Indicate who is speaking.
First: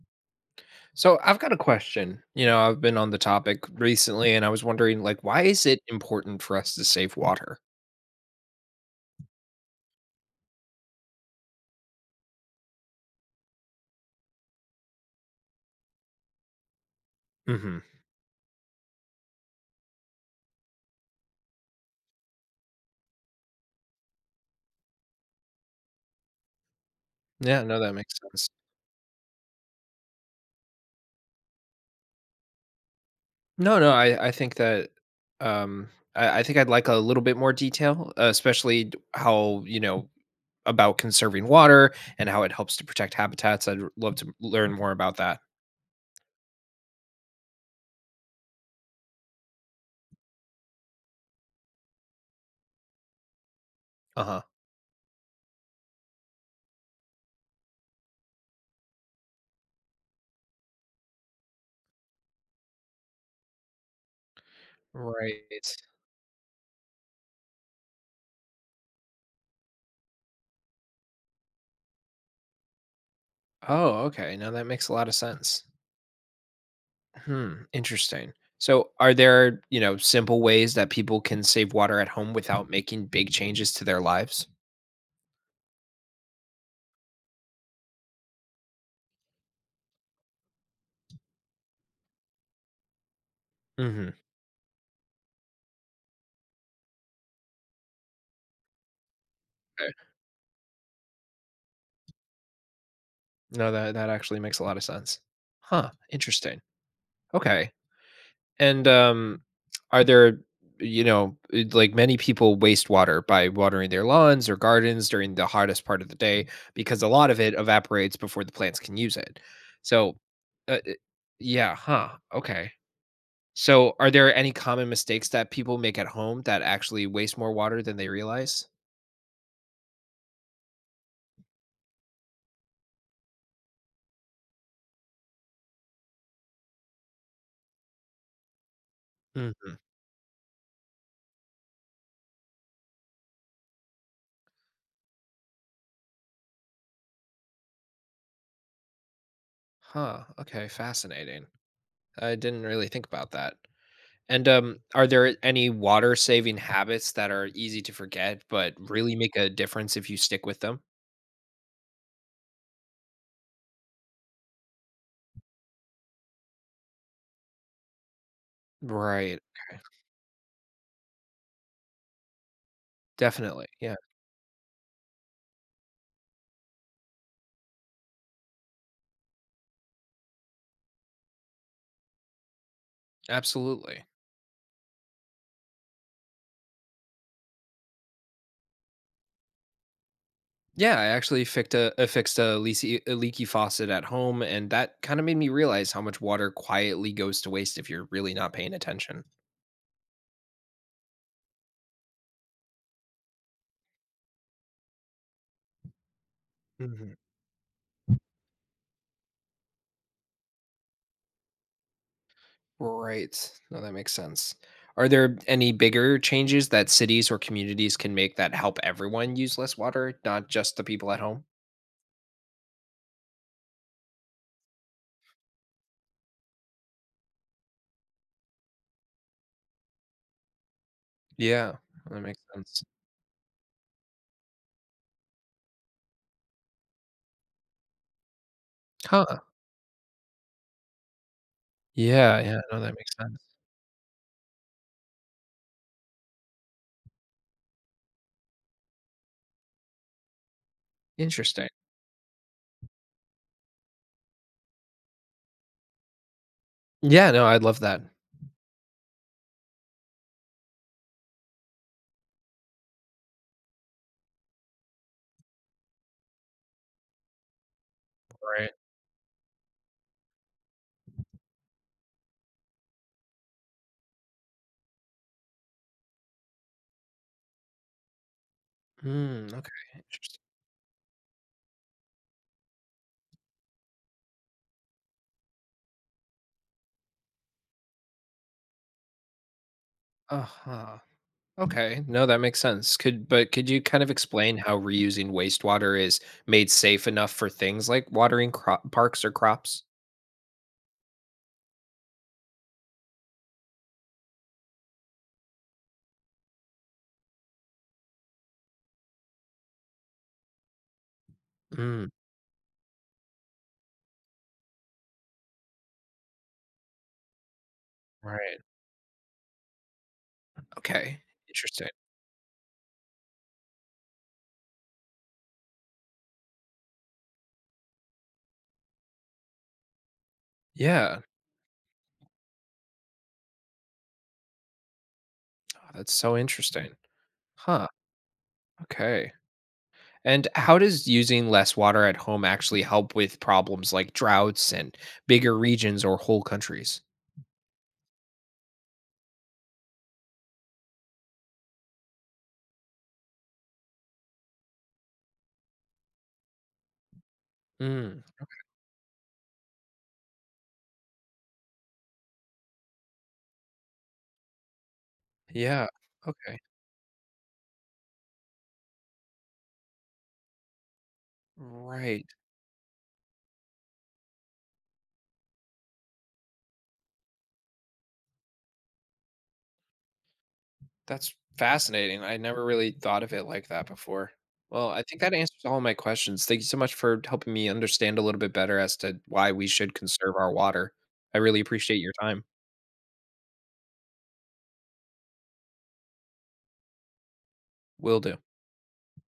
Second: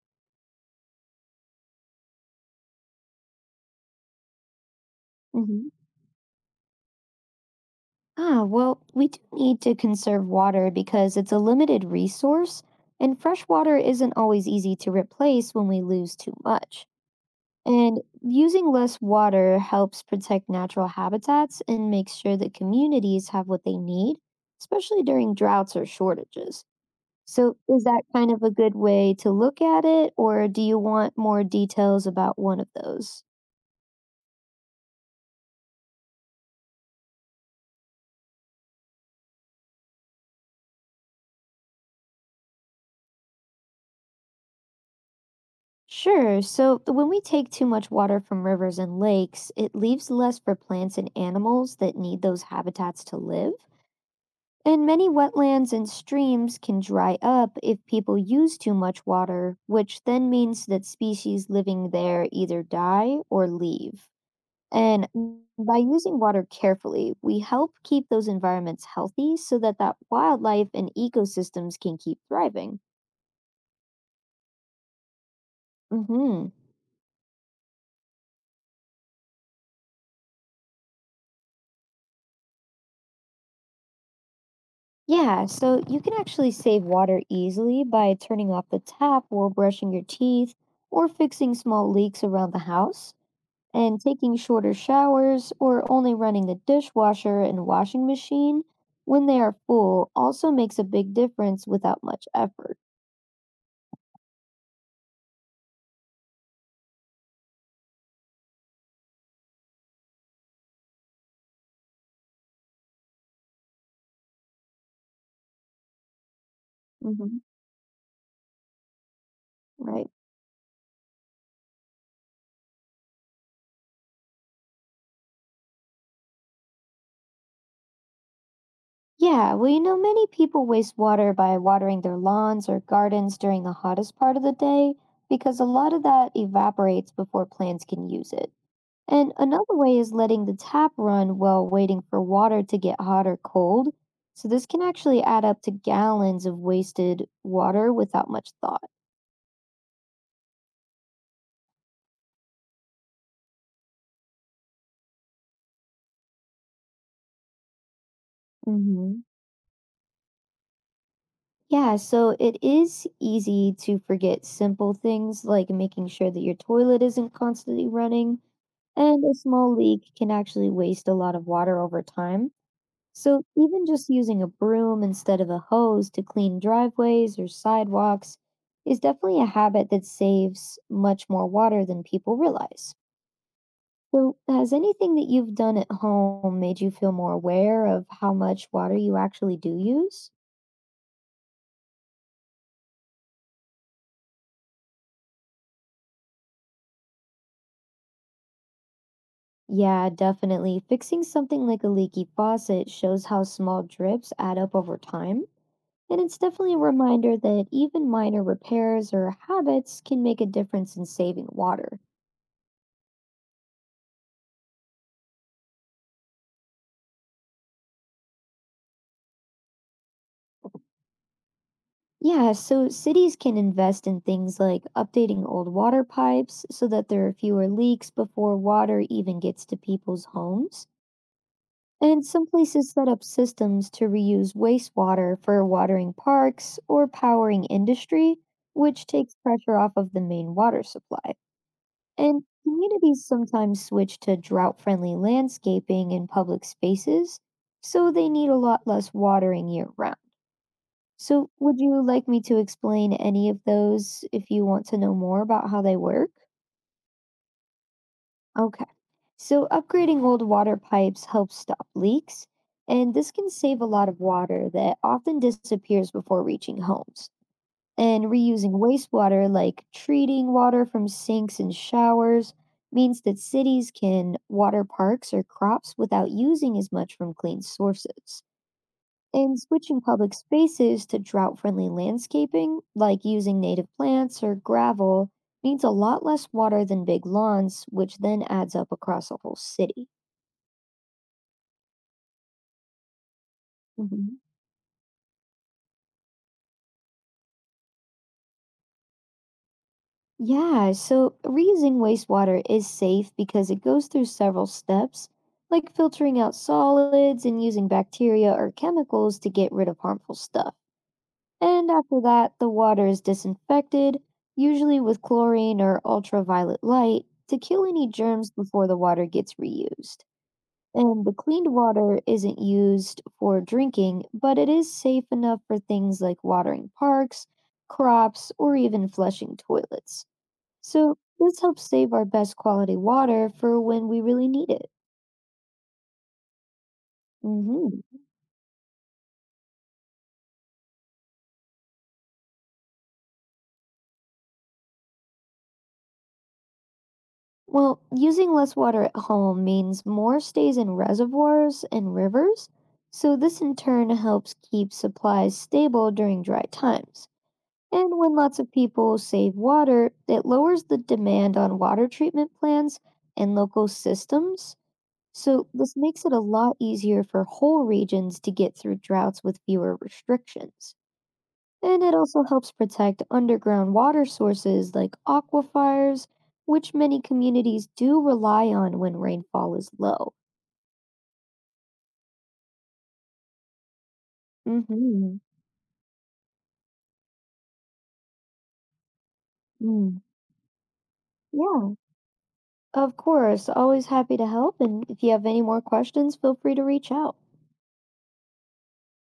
Speaker 1: So I've got a question. You know, I've been on the topic recently and I was wondering why is
Speaker 2: hmm
Speaker 1: it important for us to save water?
Speaker 2: Ah, well, we do need to conserve water because it's a limited resource, and fresh water isn't always easy to replace when we lose too much.
Speaker 1: Hmm.
Speaker 2: And using less water helps protect natural habitats and makes sure that communities have what they need, especially during droughts or shortages. So,
Speaker 1: Yeah, no,
Speaker 2: is
Speaker 1: that
Speaker 2: that
Speaker 1: makes
Speaker 2: kind of
Speaker 1: sense.
Speaker 2: a good way to look at it, or do you want more details about one of those?
Speaker 1: No, no, I think that um I think I'd like a little bit more detail, especially about conserving water and how it helps to protect habitats. Love to learn more about that.
Speaker 2: Sure. So when we take too much water from rivers and lakes, it leaves less for plants and animals that need those habitats to live.
Speaker 1: Uh-huh.
Speaker 2: And many wetlands and streams can dry up if people use too much water, which then means that species living there either die or leave. And
Speaker 1: Right.
Speaker 2: by using water carefully, we help keep those environments healthy so that that wildlife and ecosystems can keep thriving.
Speaker 1: Oh, okay. Now that makes a lot of sense.
Speaker 2: Mhm.
Speaker 1: Hmm. Interesting. So, are there, simple ways that people can save water at home without making big changes to their lives?
Speaker 2: Yeah, so you can actually save water easily by turning off the tap while brushing your teeth or fixing small leaks around the house and
Speaker 1: Hmm.
Speaker 2: taking shorter showers or only running the dishwasher and washing machine when they are
Speaker 1: Okay.
Speaker 2: full also makes a big difference without much effort.
Speaker 1: No, that actually makes a lot of sense. Huh. Interesting. Okay. And are there, many people waste water by watering their lawns or gardens during the hottest part of the day because a lot of
Speaker 2: Hmm.
Speaker 1: it evaporates before the plants can use it.
Speaker 2: Right.
Speaker 1: So, uh, it- yeah, huh. Okay. So, are there any common mistakes that people make at home that actually waste more water than they realize?
Speaker 2: Yeah, well, you know, many people waste water by watering their lawns or gardens during the hottest part of the day because a lot of that evaporates before plants can use it. And another
Speaker 1: Hmm.
Speaker 2: way is letting the tap run while waiting for water to get hot or cold. So this can actually add up to gallons of wasted water without much thought.
Speaker 1: Huh. Okay. Fascinating. I didn't really think about that. And are there any water saving habits that are easy to forget but really
Speaker 2: Hmm.
Speaker 1: make a difference if you stick with them?
Speaker 2: Yeah, so it is easy to forget simple things like making sure that your toilet isn't constantly running, and a
Speaker 1: Right.
Speaker 2: small
Speaker 1: Okay.
Speaker 2: leak can actually waste a lot of water over time. So
Speaker 1: Definitely.
Speaker 2: even
Speaker 1: Yeah.
Speaker 2: just using a broom instead of a hose to clean driveways or sidewalks is definitely a habit that saves much more water than people realize.
Speaker 1: Absolutely.
Speaker 2: So has anything that you've done at home made you feel more aware of how much water you actually do use?
Speaker 1: Yeah, I actually fixed a leaky faucet at home, and that kind of made me realize how much water quietly goes to waste if you're really not paying attention.
Speaker 2: Yeah, definitely. Fixing something like a leaky faucet shows how small drips add up over time. And it's definitely a
Speaker 1: Hmm.
Speaker 2: reminder that even minor repairs or habits can make a difference in saving water.
Speaker 1: Right. No, that makes sense. Are there any bigger changes that cities or communities can make that help everyone use less water, not just the people at home?
Speaker 2: Yeah, so cities can invest in things like updating old water pipes so that there are fewer leaks before water even gets to people's homes.
Speaker 1: Yeah, that
Speaker 2: And
Speaker 1: makes
Speaker 2: some
Speaker 1: sense.
Speaker 2: places set up systems to reuse wastewater for watering parks or powering industry, which takes
Speaker 1: Huh.
Speaker 2: pressure off of the main water supply.
Speaker 1: Yeah,
Speaker 2: And
Speaker 1: yeah, no, that makes
Speaker 2: communities
Speaker 1: sense.
Speaker 2: sometimes switch to drought friendly landscaping in public spaces, so they need a lot less watering year round. So,
Speaker 1: Interesting.
Speaker 2: would you like me to explain any of those if you want to know more about how they work?
Speaker 1: Yeah, no, I love that.
Speaker 2: Okay. So, upgrading old water pipes helps stop leaks, and this can save a lot of water that often disappears before reaching homes. And
Speaker 1: Right.
Speaker 2: reusing wastewater, like treating water from sinks and showers, means that cities can water parks or crops without using as much from clean sources.
Speaker 1: Mm,
Speaker 2: And
Speaker 1: okay,
Speaker 2: switching public
Speaker 1: interesting.
Speaker 2: spaces to drought friendly landscaping, like using native plants or gravel, needs a lot less water than big lawns, which then adds up across a whole city.
Speaker 1: Uh-huh. Okay, no, that makes sense. Could but could you kind of
Speaker 2: Hmm.
Speaker 1: explain how reusing wastewater is made safe enough for things like watering crop parks or crops?
Speaker 2: Yeah, so reusing wastewater is safe because it goes through several steps, like filtering out solids and using bacteria or chemicals to get rid of harmful stuff. And
Speaker 1: Mm,
Speaker 2: after that, the water is disinfected, usually with chlorine or ultraviolet light, to kill any germs
Speaker 1: right.
Speaker 2: before the water gets reused.
Speaker 1: Okay.
Speaker 2: And the cleaned
Speaker 1: Interesting.
Speaker 2: water isn't used for drinking, but it is safe enough for things like watering parks, crops, or even flushing toilets. So
Speaker 1: Yeah.
Speaker 2: this helps save our best quality water for when we really need it.
Speaker 1: Oh, that's so interesting. Huh.
Speaker 2: hmm
Speaker 1: Okay. And how does using less water at home actually help with problems like droughts and bigger regions or whole countries?
Speaker 2: Well, using less water at home means more stays in reservoirs and rivers, so this in turn helps keep supplies stable during dry times. And
Speaker 1: Mm,
Speaker 2: when lots of people save water, it lowers the demand on water treatment plants and local systems. So,
Speaker 1: yeah.
Speaker 2: this makes it a
Speaker 1: Okay.
Speaker 2: lot easier for whole regions to get through droughts with fewer restrictions, and it
Speaker 1: Right.
Speaker 2: also helps protect underground water sources like aquifers, which many communities do rely on when rainfall is low.
Speaker 1: That's fascinating. I never really thought of it like that before. Well, I think that
Speaker 2: Mm-hmm.
Speaker 1: answers all my questions. Thank you so much for helping me understand a little bit better as to why we should
Speaker 2: Mm.
Speaker 1: conserve our water. I really
Speaker 2: Yeah,
Speaker 1: appreciate your time.
Speaker 2: of course. Always happy to help. And if you have any more questions, feel free to reach out.
Speaker 1: Will do.